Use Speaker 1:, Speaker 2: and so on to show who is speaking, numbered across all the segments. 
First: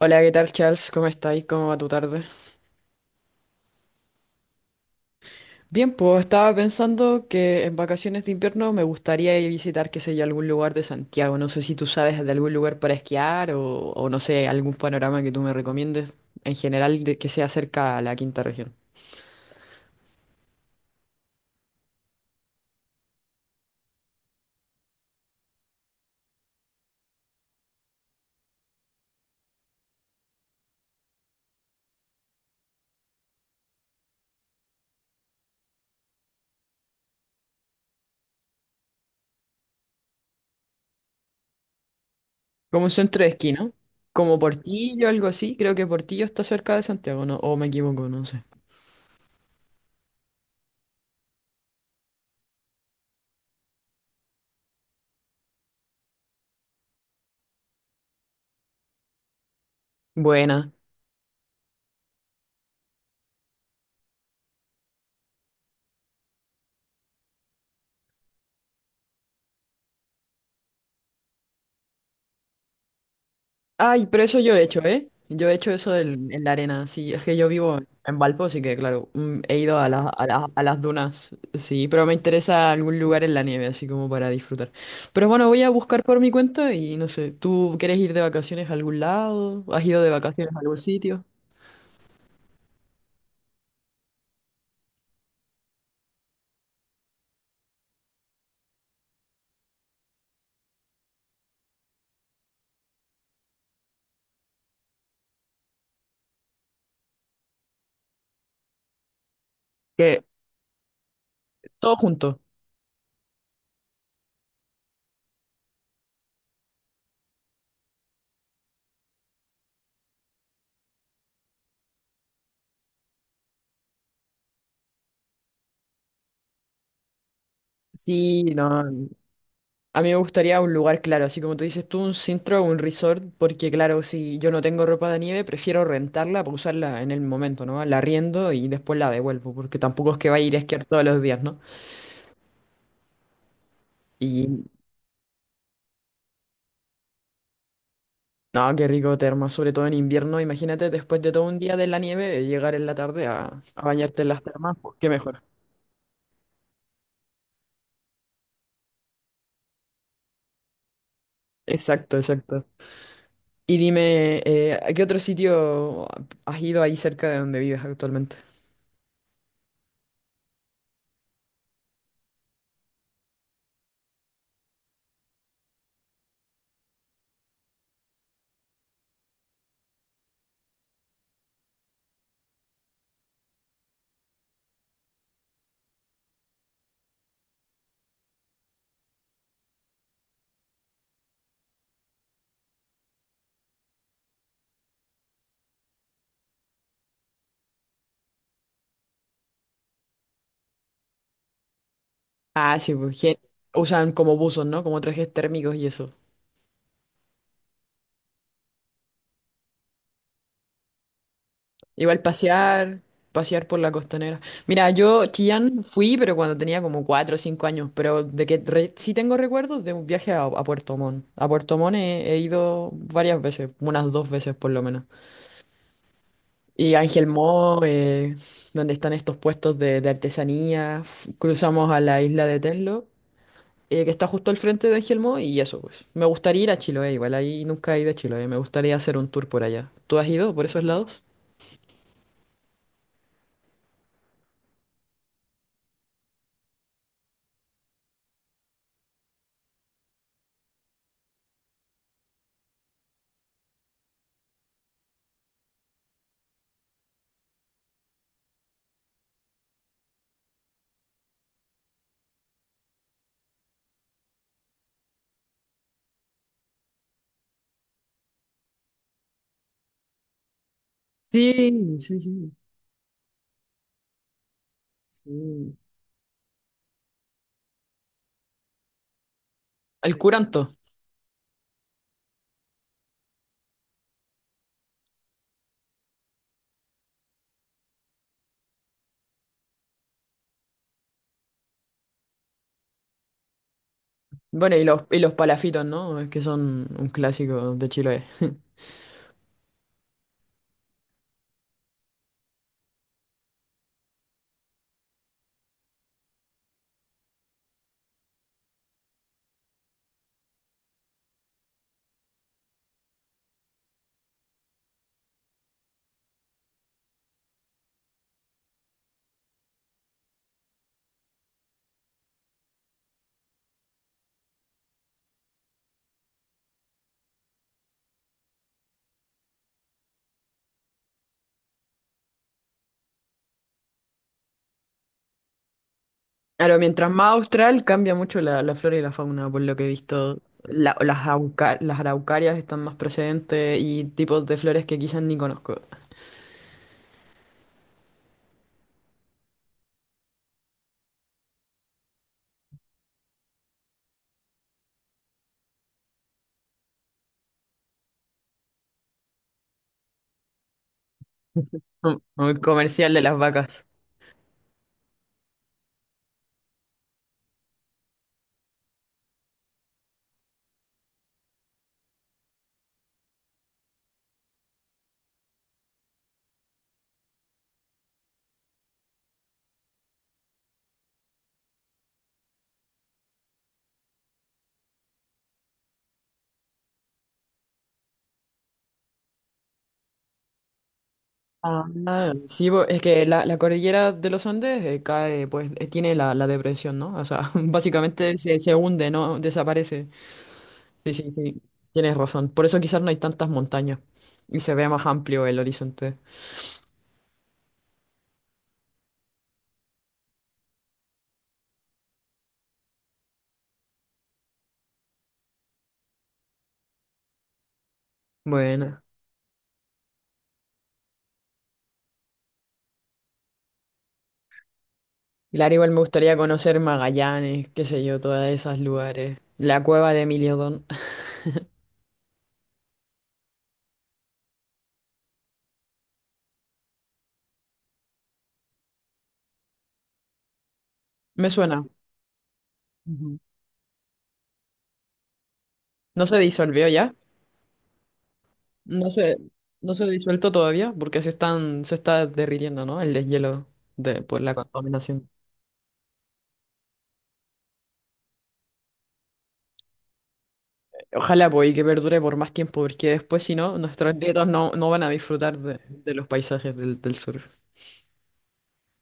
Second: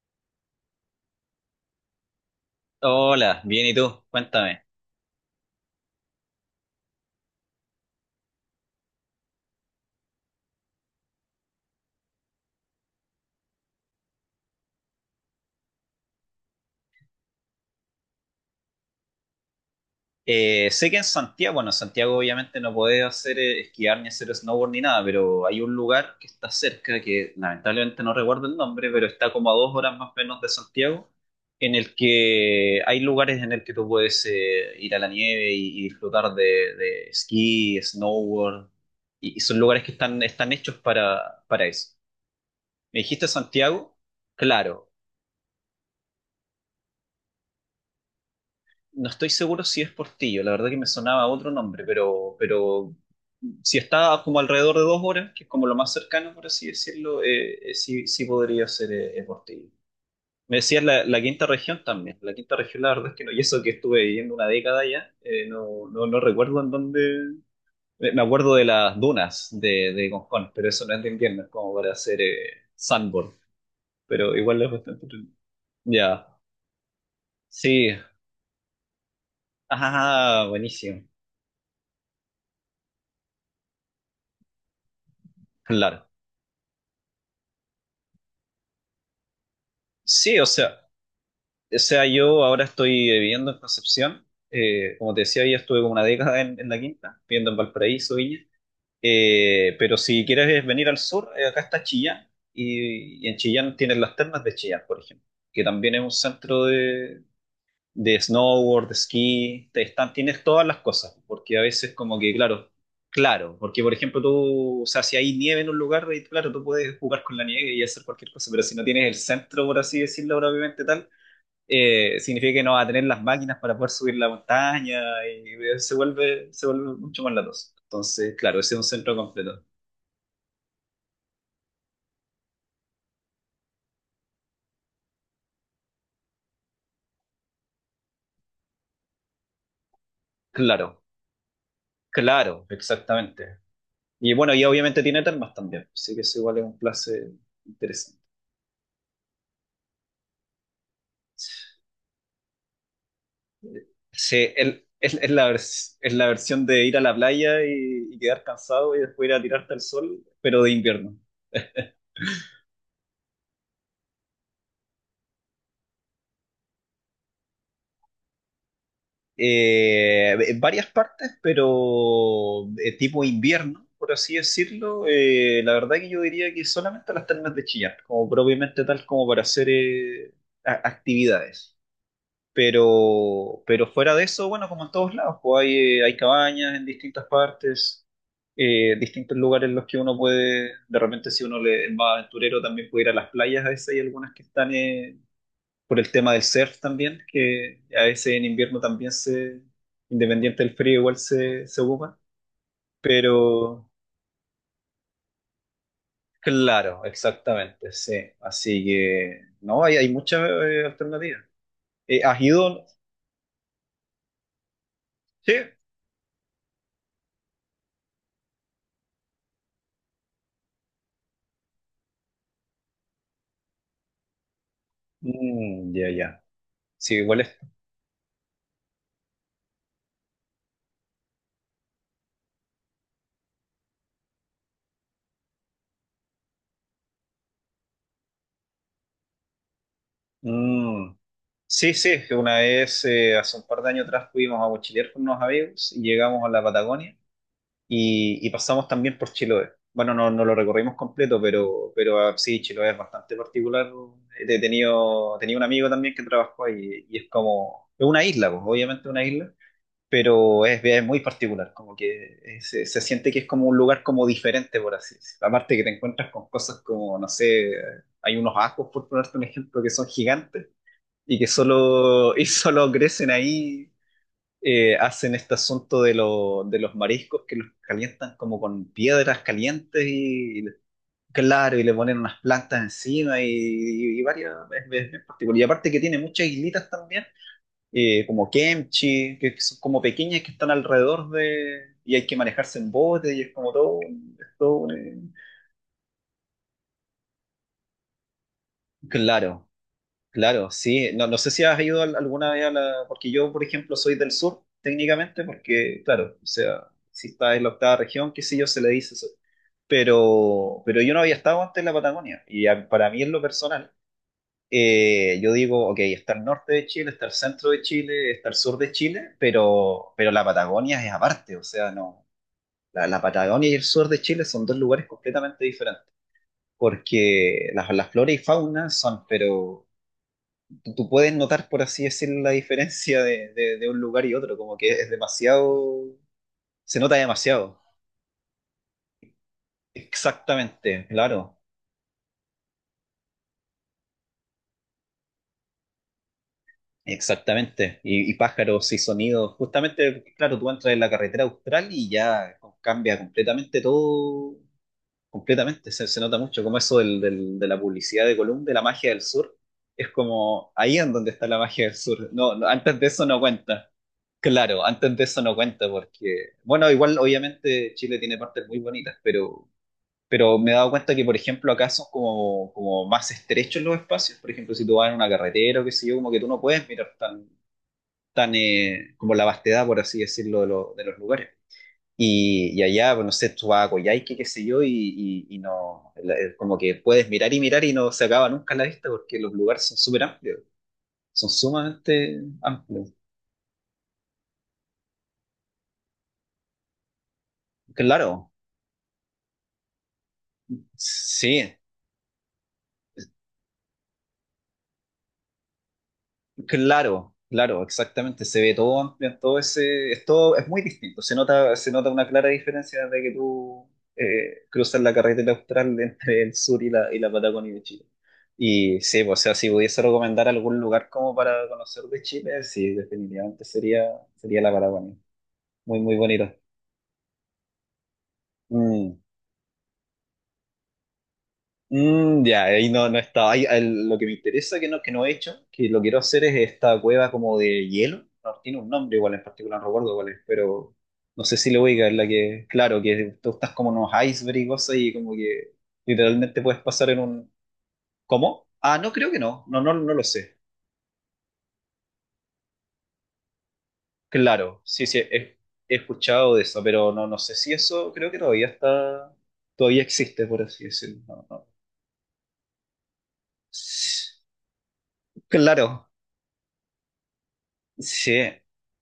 Speaker 1: Hola, ¿qué tal, Charles? ¿Cómo estáis? ¿Cómo va tu tarde?
Speaker 2: Hola, bien, ¿y tú? Cuéntame.
Speaker 1: Bien, pues estaba pensando que en vacaciones de invierno me gustaría ir a visitar, qué sé yo, algún lugar de Santiago. No sé si tú sabes de algún lugar para esquiar o no sé, algún panorama que tú me recomiendes en general de, que sea cerca a la quinta región.
Speaker 2: Sé que en Santiago, bueno, en Santiago obviamente no podés hacer esquiar ni hacer snowboard ni nada, pero hay un lugar que está cerca, que lamentablemente no recuerdo el nombre, pero está como a 2 horas más o menos de Santiago, en el que hay lugares en el que tú puedes ir a la nieve y disfrutar de esquí, snowboard, y son lugares que están hechos para eso.
Speaker 1: Como un
Speaker 2: ¿Me
Speaker 1: centro
Speaker 2: dijiste
Speaker 1: de esquí, ¿no?
Speaker 2: Santiago?
Speaker 1: Como
Speaker 2: Claro.
Speaker 1: Portillo, algo así. Creo que Portillo está cerca de Santiago, ¿no? O me equivoco, no sé.
Speaker 2: No estoy seguro si es Portillo, la verdad que me sonaba otro nombre, pero si está como alrededor de 2 horas, que es como lo más cercano, por así decirlo, sí, sí podría ser Portillo. Me
Speaker 1: Buena.
Speaker 2: decías la quinta región también. La quinta región, la verdad es que no, y eso que estuve viviendo una década ya, no, recuerdo en dónde. Me acuerdo de las dunas de Concón, pero eso no es de invierno, es como para hacer sandboard.
Speaker 1: Ay, pero
Speaker 2: Pero
Speaker 1: eso yo
Speaker 2: igual
Speaker 1: he
Speaker 2: es
Speaker 1: hecho,
Speaker 2: bastante.
Speaker 1: ¿eh? Yo he hecho eso
Speaker 2: Ya,
Speaker 1: en la arena, sí. Es que yo vivo
Speaker 2: sí.
Speaker 1: en Valpo, así que claro, he ido a las, a las,
Speaker 2: Ah,
Speaker 1: a las
Speaker 2: buenísimo.
Speaker 1: dunas, sí, pero me interesa algún lugar en la nieve, así como para disfrutar. Pero bueno, voy a buscar
Speaker 2: Claro.
Speaker 1: por mi cuenta y no sé, ¿tú quieres ir de vacaciones a algún lado? ¿Has ido de
Speaker 2: Sí, o
Speaker 1: vacaciones a
Speaker 2: sea,
Speaker 1: algún sitio?
Speaker 2: o sea, yo ahora estoy viviendo en Concepción. Como te decía, ya estuve como una década en La Quinta, viviendo en Valparaíso, Viña. Pero si quieres venir al sur, acá está Chillán. Y en Chillán tienes las termas de Chillán, por ejemplo, que también es un centro de snowboard, de esquí. Te están,
Speaker 1: Que
Speaker 2: tienes todas las cosas, porque a veces
Speaker 1: todo
Speaker 2: como que,
Speaker 1: junto.
Speaker 2: claro, claro, porque por ejemplo tú, o sea, si hay nieve en un lugar, y claro, tú puedes jugar con la nieve y hacer cualquier cosa, pero si no tienes el centro, por así decirlo, propiamente tal significa que no va a tener las máquinas para poder subir la montaña y se vuelve mucho más latoso. Entonces,
Speaker 1: Sí,
Speaker 2: claro,
Speaker 1: no.
Speaker 2: ese es un centro completo.
Speaker 1: A mí me gustaría un lugar claro, así como tú dices tú, un centro o un resort, porque claro, si yo no tengo ropa de nieve, prefiero rentarla para usarla en el momento, ¿no? La arriendo y después la devuelvo, porque tampoco es que vaya a ir a esquiar
Speaker 2: Claro,
Speaker 1: todos los días, ¿no?
Speaker 2: claro, exactamente. Y bueno,
Speaker 1: Y
Speaker 2: y obviamente tiene termas también, así que eso igual es un place interesante.
Speaker 1: no, qué rico terma, sobre todo en invierno, imagínate después de todo un día de la nieve, llegar en la tarde a bañarte en las
Speaker 2: Sí,
Speaker 1: termas,
Speaker 2: el-
Speaker 1: pues, qué
Speaker 2: es, es
Speaker 1: mejor.
Speaker 2: la vers- es la versión de ir a la playa y quedar cansado y después ir a tirarte al sol, pero de invierno.
Speaker 1: Exacto, exacto. Y dime, ¿a qué otro sitio has ido ahí cerca de donde vives actualmente?
Speaker 2: En varias partes, pero tipo invierno, por así decirlo. La verdad que yo diría que solamente a las termas de Chillán, como propiamente tal como para hacer actividades. Pero fuera de eso, bueno, como en todos lados, pues hay cabañas en distintas partes, distintos lugares en los que uno puede, de repente si uno es más aventurero, también puede ir a las playas a veces, hay algunas que están por el tema del surf también, que a veces en invierno también se, independiente del frío, igual se ocupa.
Speaker 1: Ah, sí, pues
Speaker 2: Pero
Speaker 1: usan como buzos, ¿no? Como trajes térmicos y eso.
Speaker 2: claro, exactamente, sí. Así que no, hay muchas alternativas.
Speaker 1: Igual
Speaker 2: ¿Has ido?
Speaker 1: pasear, pasear por la costanera. Mira, yo
Speaker 2: Sí.
Speaker 1: Chillán fui, pero cuando tenía como cuatro o cinco años, pero de que sí tengo recuerdos de un viaje a Puerto Montt. A Puerto Montt he ido varias veces, unas dos veces por lo menos.
Speaker 2: Mm, ya, ya.
Speaker 1: Y
Speaker 2: Sí,
Speaker 1: Ángel
Speaker 2: igual es.
Speaker 1: Mo, donde están estos puestos de artesanía. Cruzamos a la isla de Tenlo, que está justo al frente de Ángel Mo, y eso pues. Me gustaría ir a Chiloé, igual ahí nunca he ido a Chiloé, me gustaría hacer un tour por allá. ¿Tú has ido por esos
Speaker 2: Mm,
Speaker 1: lados?
Speaker 2: sí, sí, que una vez, hace un par de años atrás, fuimos a mochilear con unos amigos y llegamos a la Patagonia y pasamos también por Chiloé. Bueno, no lo recorrimos completo, pero ah, sí, Chiloé es bastante particular. Tenía un amigo también que trabajó ahí y es como, es una isla, pues, obviamente una isla, pero es muy particular, como que se siente que es como un lugar como diferente, por así decirlo. Aparte que te encuentras con cosas como, no sé, hay unos ajos, por ponerte un ejemplo, que son gigantes y que
Speaker 1: Sí, sí,
Speaker 2: solo, y
Speaker 1: sí.
Speaker 2: solo crecen ahí hacen este
Speaker 1: Sí.
Speaker 2: asunto de los mariscos que los calientan como con piedras calientes
Speaker 1: El
Speaker 2: y, y
Speaker 1: curanto.
Speaker 2: le- claro, y le ponen unas plantas encima y varias, es bien particular. Y aparte que tiene muchas islitas también, como kimchi, que son como pequeñas que están alrededor de, y hay que manejarse en bote y es como todo, es
Speaker 1: Bueno,
Speaker 2: todo
Speaker 1: y
Speaker 2: un,
Speaker 1: los, y los palafitos, ¿no? Es que son un clásico de Chile.
Speaker 2: claro. Claro, sí. No, no sé si has ido alguna vez a la... Porque yo, por ejemplo, soy del sur, técnicamente, porque, claro, o sea, si está en la octava región, qué sé yo, se le dice eso. Pero yo no había estado antes en la Patagonia. Y para mí, en lo personal, yo digo, ok, está el norte de Chile, está el centro de Chile, está el sur de Chile, pero la Patagonia es aparte. O sea, no, la Patagonia y el sur de Chile son dos lugares completamente diferentes. Porque las flores y fauna son, pero tú puedes notar, por así decirlo, la diferencia de un lugar y otro, como que es demasiado,
Speaker 1: Claro,
Speaker 2: se
Speaker 1: mientras
Speaker 2: nota
Speaker 1: más
Speaker 2: demasiado.
Speaker 1: austral cambia mucho la flora y la fauna, por lo que he visto.
Speaker 2: Exactamente, claro,
Speaker 1: Las araucarias están más presentes y tipos de flores que quizás ni conozco.
Speaker 2: exactamente. Y pájaros y sonidos, justamente, claro, tú entras en la carretera austral y ya cambia completamente todo. Completamente, se nota mucho como eso de la publicidad de Column, de la magia del sur, es como ahí en donde está la magia del
Speaker 1: Mm,
Speaker 2: sur. No,
Speaker 1: muy
Speaker 2: no, antes de
Speaker 1: comercial de
Speaker 2: eso
Speaker 1: las
Speaker 2: no
Speaker 1: vacas.
Speaker 2: cuenta. Claro, antes de eso no cuenta porque, bueno, igual obviamente Chile tiene partes muy bonitas, pero me he dado cuenta que, por ejemplo, acá son como, más estrechos los espacios. Por ejemplo, si tú vas en una carretera o qué sé yo, como que tú no puedes mirar tan como la vastedad, por así decirlo, de los lugares. Y allá, pues, no sé, tú vas a Coyhaique, qué sé yo, y no, es como que puedes mirar y mirar y no se acaba nunca la vista porque los lugares son súper amplios, son
Speaker 1: Ah,
Speaker 2: sumamente
Speaker 1: sí, po, es
Speaker 2: amplios.
Speaker 1: que la cordillera de los Andes cae, pues tiene la depresión, ¿no? O sea, básicamente
Speaker 2: Claro,
Speaker 1: se hunde, ¿no? Desaparece. Sí, sí, sí,
Speaker 2: sí,
Speaker 1: tienes razón. Por eso quizás no hay tantas montañas y se ve más amplio el horizonte.
Speaker 2: claro, claro, exactamente. Se ve todo amplio todo ese. Es, todo, es muy distinto. Se nota una clara diferencia de que tú cruzas la carretera austral entre el sur y la Patagonia de Chile. Y
Speaker 1: Bueno,
Speaker 2: sí, pues, o sea, si pudiese recomendar algún lugar como para conocer de Chile, sí, definitivamente sería la Patagonia.
Speaker 1: claro, igual me
Speaker 2: Muy, muy
Speaker 1: gustaría
Speaker 2: bonito.
Speaker 1: conocer Magallanes, qué sé yo, todos esos
Speaker 2: Mm.
Speaker 1: lugares. La cueva de Emiliodón.
Speaker 2: Mm, ya, ahí no estaba. Ahí, lo que me interesa que no he hecho, que lo quiero hacer es esta cueva como de hielo. No, tiene un nombre igual en particular, no recuerdo cuál es, pero no
Speaker 1: Me
Speaker 2: sé si lo
Speaker 1: suena.
Speaker 2: voy a la que, claro,
Speaker 1: Ujú.
Speaker 2: que tú estás como en unos iceberg y cosas y como que
Speaker 1: ¿No se
Speaker 2: literalmente puedes
Speaker 1: disolvió
Speaker 2: pasar
Speaker 1: ya?
Speaker 2: en un... ¿Cómo? Ah,
Speaker 1: No
Speaker 2: no, creo
Speaker 1: se,
Speaker 2: que no. No, no,
Speaker 1: no se ha
Speaker 2: no lo
Speaker 1: disuelto
Speaker 2: sé.
Speaker 1: todavía porque se está derritiendo, ¿no? El deshielo de, por la
Speaker 2: Claro, sí, sí,
Speaker 1: contaminación.
Speaker 2: he escuchado de eso, pero no sé si eso creo que todavía está, todavía existe, por así decirlo. No,
Speaker 1: Ojalá,
Speaker 2: no.
Speaker 1: pues, y que perdure por más tiempo porque después, si no, nuestros nietos no van a disfrutar de,
Speaker 2: Claro.
Speaker 1: de los paisajes del sur.
Speaker 2: Sí,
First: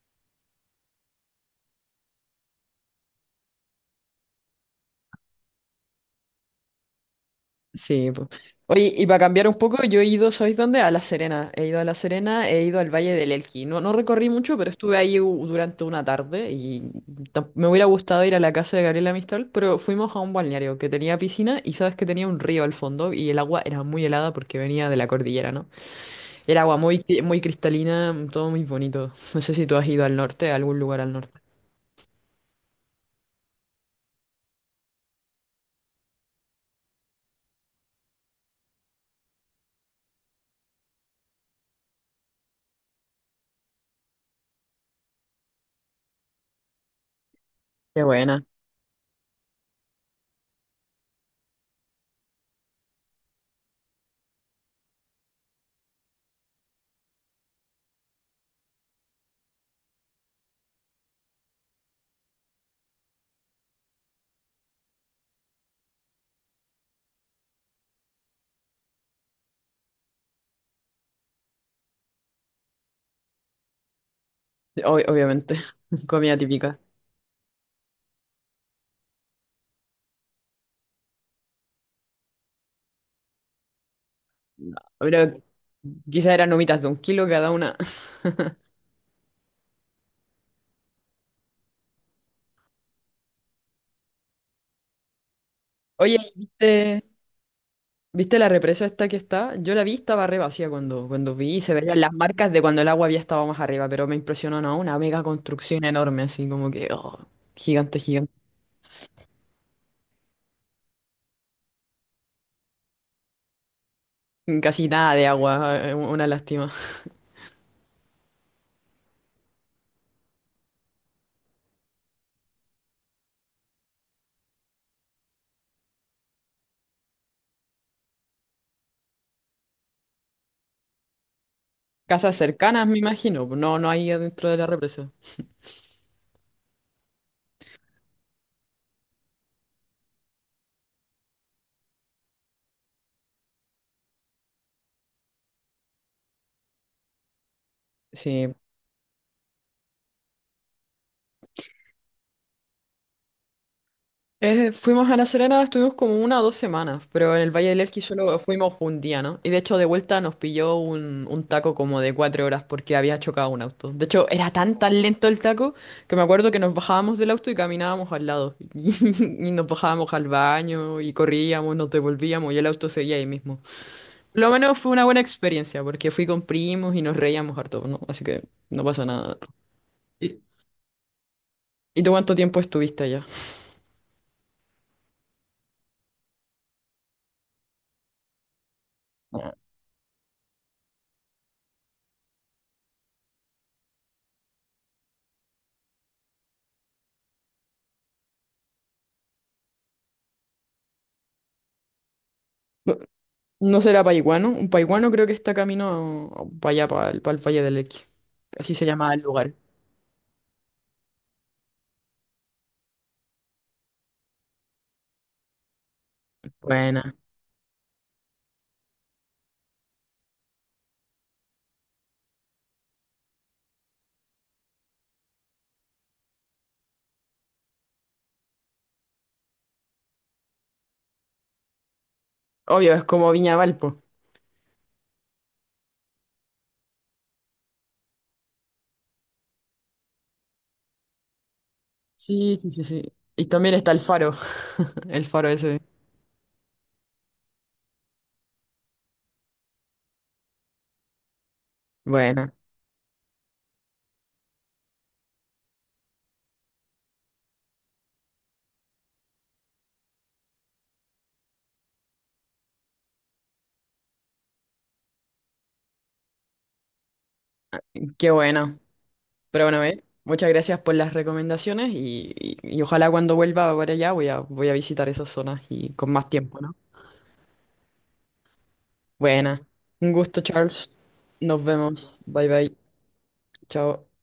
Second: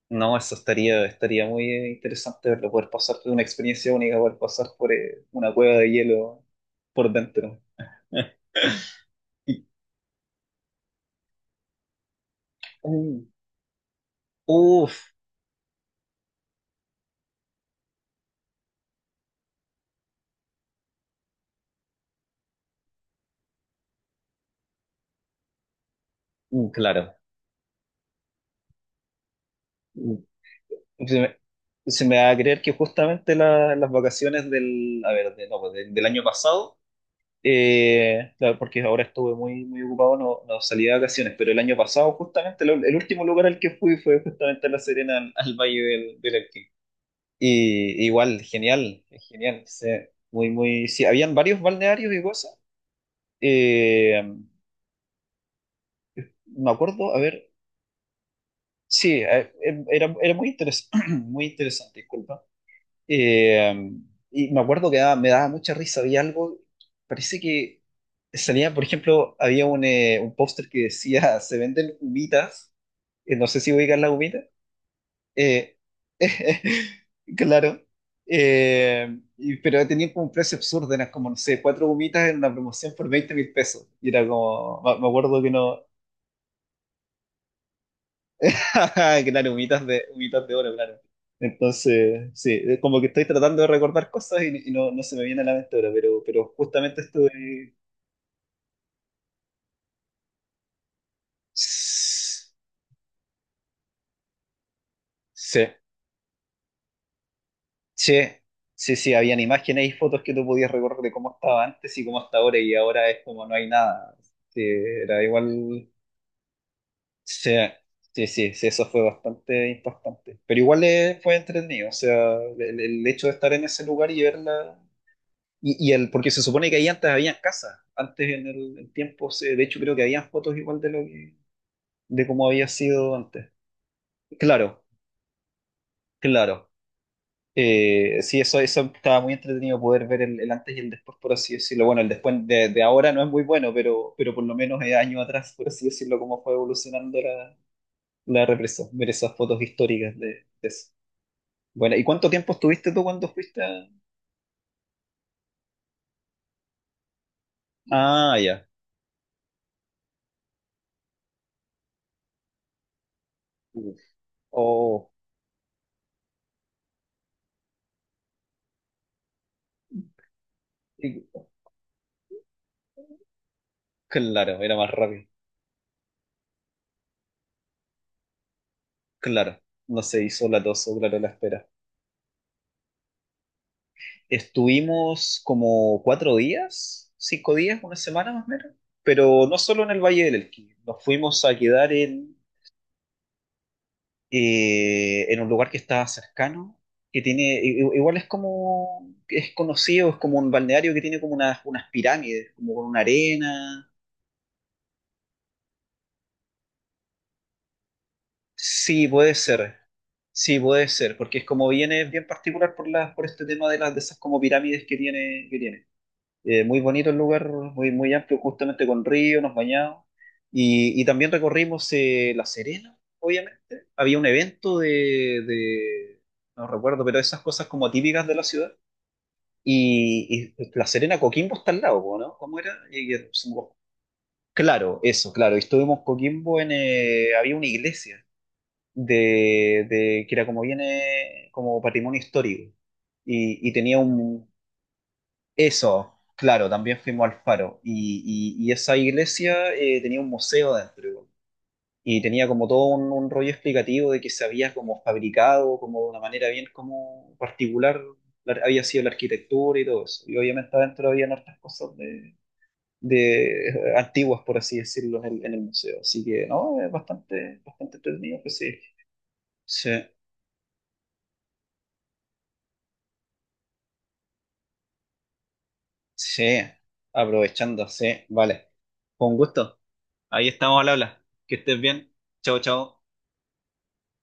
Speaker 2: no, eso estaría muy interesante verlo, poder pasar por una experiencia única, poder pasar por una cueva de hielo por dentro.
Speaker 1: Sí, pues. Oye, y para cambiar un
Speaker 2: Y,
Speaker 1: poco, yo he ido, ¿sabéis dónde? A La Serena. He ido a La Serena, he ido al Valle
Speaker 2: mm,
Speaker 1: del Elqui. No, no recorrí mucho, pero estuve
Speaker 2: uf,
Speaker 1: ahí durante una tarde y me hubiera gustado ir a la casa de Gabriela Mistral, pero fuimos a un balneario que tenía piscina y sabes que tenía un río al fondo y el agua era muy helada porque venía de la cordillera, ¿no? Era
Speaker 2: mm,
Speaker 1: agua muy,
Speaker 2: claro.
Speaker 1: muy cristalina, mm, todo muy bonito. No sé si tú has ido
Speaker 2: Mm.
Speaker 1: al norte, a algún lugar al
Speaker 2: Se me,
Speaker 1: norte.
Speaker 2: se me va a creer que justamente las vacaciones del, a ver, no, pues, del año pasado, claro, porque ahora estuve muy, muy ocupado, no salí de vacaciones, pero el año pasado justamente el último lugar al que fui fue justamente a La Serena, al Valle del Elqui.
Speaker 1: Qué
Speaker 2: Y igual,
Speaker 1: buena.
Speaker 2: genial, genial. Sí, muy, muy, sí, habían varios balnearios y cosas. Eh, Me acuerdo, a ver, sí, era muy interesante, muy interesante, disculpa. Eh, y me acuerdo que me daba mucha risa, había algo, parece que salía, por ejemplo, había un póster que decía, se venden humitas, no sé si ubican las humitas.
Speaker 1: Obviamente,
Speaker 2: Eh,
Speaker 1: comida típica.
Speaker 2: claro. Pero tenían como un precio absurdo, eran como, no sé, cuatro gomitas en una promoción por 20.000 pesos. Y era como, me
Speaker 1: Pero
Speaker 2: acuerdo que no,
Speaker 1: quizás eran nomitas de un kilo cada una.
Speaker 2: claro, gomitas de oro, claro. Entonces, sí, es como que estoy tratando de recordar cosas y no, se me viene a la mente ahora,
Speaker 1: Oye,
Speaker 2: pero,
Speaker 1: ¿y
Speaker 2: pero justamente
Speaker 1: ¿viste,
Speaker 2: estuve...
Speaker 1: viste la represa esta que está? Yo la vi, estaba re vacía cuando vi y se veían las
Speaker 2: Sí,
Speaker 1: marcas de cuando el agua había estado más arriba, pero me impresionó, ¿no? Una mega construcción enorme, así como que, oh, gigante,
Speaker 2: sí,
Speaker 1: gigante.
Speaker 2: sí, sí, habían imágenes y fotos que tú podías recordar de cómo estaba antes y cómo está ahora y ahora es como no hay nada. Sí,
Speaker 1: Casi nada
Speaker 2: era
Speaker 1: de
Speaker 2: igual.
Speaker 1: agua, una lástima.
Speaker 2: Sí, sí, sí, sí, eso fue bastante impactante. Pero igual fue entretenido, o sea, el hecho de estar en ese lugar y verla. Porque se supone que ahí antes habían casas, antes en tiempos, de hecho creo que habían fotos igual de lo que, de
Speaker 1: Casas
Speaker 2: cómo había
Speaker 1: cercanas, me
Speaker 2: sido
Speaker 1: imagino,
Speaker 2: antes.
Speaker 1: no, no hay adentro de la
Speaker 2: Claro,
Speaker 1: represa.
Speaker 2: claro. Sí, eso estaba muy entretenido poder ver el antes y el después, por así decirlo. Bueno, el después de ahora no es muy bueno, pero por lo menos años atrás, por así decirlo, cómo fue evolucionando la
Speaker 1: Sí,
Speaker 2: represa. Ver esas fotos históricas de eso. Bueno, ¿y cuánto tiempo estuviste tú cuando fuiste a...?
Speaker 1: Fuimos a La Serena, estuvimos como una o dos semanas, pero en el Valle del Elqui
Speaker 2: Ah,
Speaker 1: solo
Speaker 2: ya.
Speaker 1: fuimos un día, ¿no? Y de hecho de vuelta nos pilló un taco como de cuatro horas porque había chocado un auto.
Speaker 2: Uf.
Speaker 1: De hecho, era tan tan
Speaker 2: Oh,
Speaker 1: lento el taco que me acuerdo que nos bajábamos del auto y caminábamos al lado. Y nos bajábamos al baño y
Speaker 2: y-
Speaker 1: corríamos, nos devolvíamos y el auto seguía ahí mismo. Lo
Speaker 2: claro, era
Speaker 1: menos
Speaker 2: más
Speaker 1: fue una buena
Speaker 2: rápido.
Speaker 1: experiencia porque fui con primos y nos reíamos harto, ¿no? Así que no pasa nada.
Speaker 2: Claro, no se hizo latoso, claro, la espera.
Speaker 1: ¿Y tú cuánto tiempo estuviste allá?
Speaker 2: Estuvimos como 4 días, 5 días, una semana más o menos, pero no solo en el Valle del Elqui. Nos fuimos a quedar en un lugar que está cercano, que tiene, igual es como, es conocido, es como un balneario que tiene como unas pirámides, como con una
Speaker 1: No
Speaker 2: arena.
Speaker 1: será Paiguano. Un Paiguano creo que está camino para allá, para el Valle del Elqui. Así se
Speaker 2: Sí,
Speaker 1: llama el
Speaker 2: puede
Speaker 1: lugar.
Speaker 2: ser. Sí, puede ser, porque es como viene bien particular por por este tema de las de esas como pirámides que tiene. Muy bonito
Speaker 1: Buena.
Speaker 2: el lugar, muy, muy amplio, justamente con río, nos bañamos. Y también recorrimos La Serena, obviamente. Había un evento no recuerdo, pero esas cosas como típicas de la ciudad. Y La Serena, Coquimbo está al lado, ¿no? ¿Cómo era?
Speaker 1: Obvio, es como Viña Valpo.
Speaker 2: Claro, eso, claro. Y estuvimos Coquimbo había una iglesia de que era como viene como patrimonio
Speaker 1: Sí, sí,
Speaker 2: histórico.
Speaker 1: sí, sí. Y
Speaker 2: Y
Speaker 1: también está
Speaker 2: tenía
Speaker 1: el faro.
Speaker 2: un...
Speaker 1: El faro ese.
Speaker 2: Eso, claro, también fuimos al Faro. Y esa iglesia tenía un museo dentro, igual. Y tenía
Speaker 1: Buena.
Speaker 2: como todo un rollo explicativo de que se había como fabricado, como de una manera bien como particular, había sido la arquitectura y todo eso. Y obviamente adentro había hartas cosas de antiguas, por así decirlo, en el museo. Así que no, es bastante, bastante
Speaker 1: Qué
Speaker 2: entretenido, pues
Speaker 1: buena.
Speaker 2: sí.
Speaker 1: Pero bueno,
Speaker 2: Sí.
Speaker 1: ver, muchas gracias por las recomendaciones y, y ojalá cuando vuelva para allá voy a visitar esas zonas y con más
Speaker 2: Sí,
Speaker 1: tiempo, ¿no?
Speaker 2: aprovechando, sí, vale. Con
Speaker 1: Buena.
Speaker 2: gusto.
Speaker 1: Un gusto,
Speaker 2: Ahí estamos al
Speaker 1: Charles.
Speaker 2: habla. Que
Speaker 1: Nos
Speaker 2: estés bien.
Speaker 1: vemos. Bye
Speaker 2: Chao,
Speaker 1: bye.
Speaker 2: chao.
Speaker 1: Chao.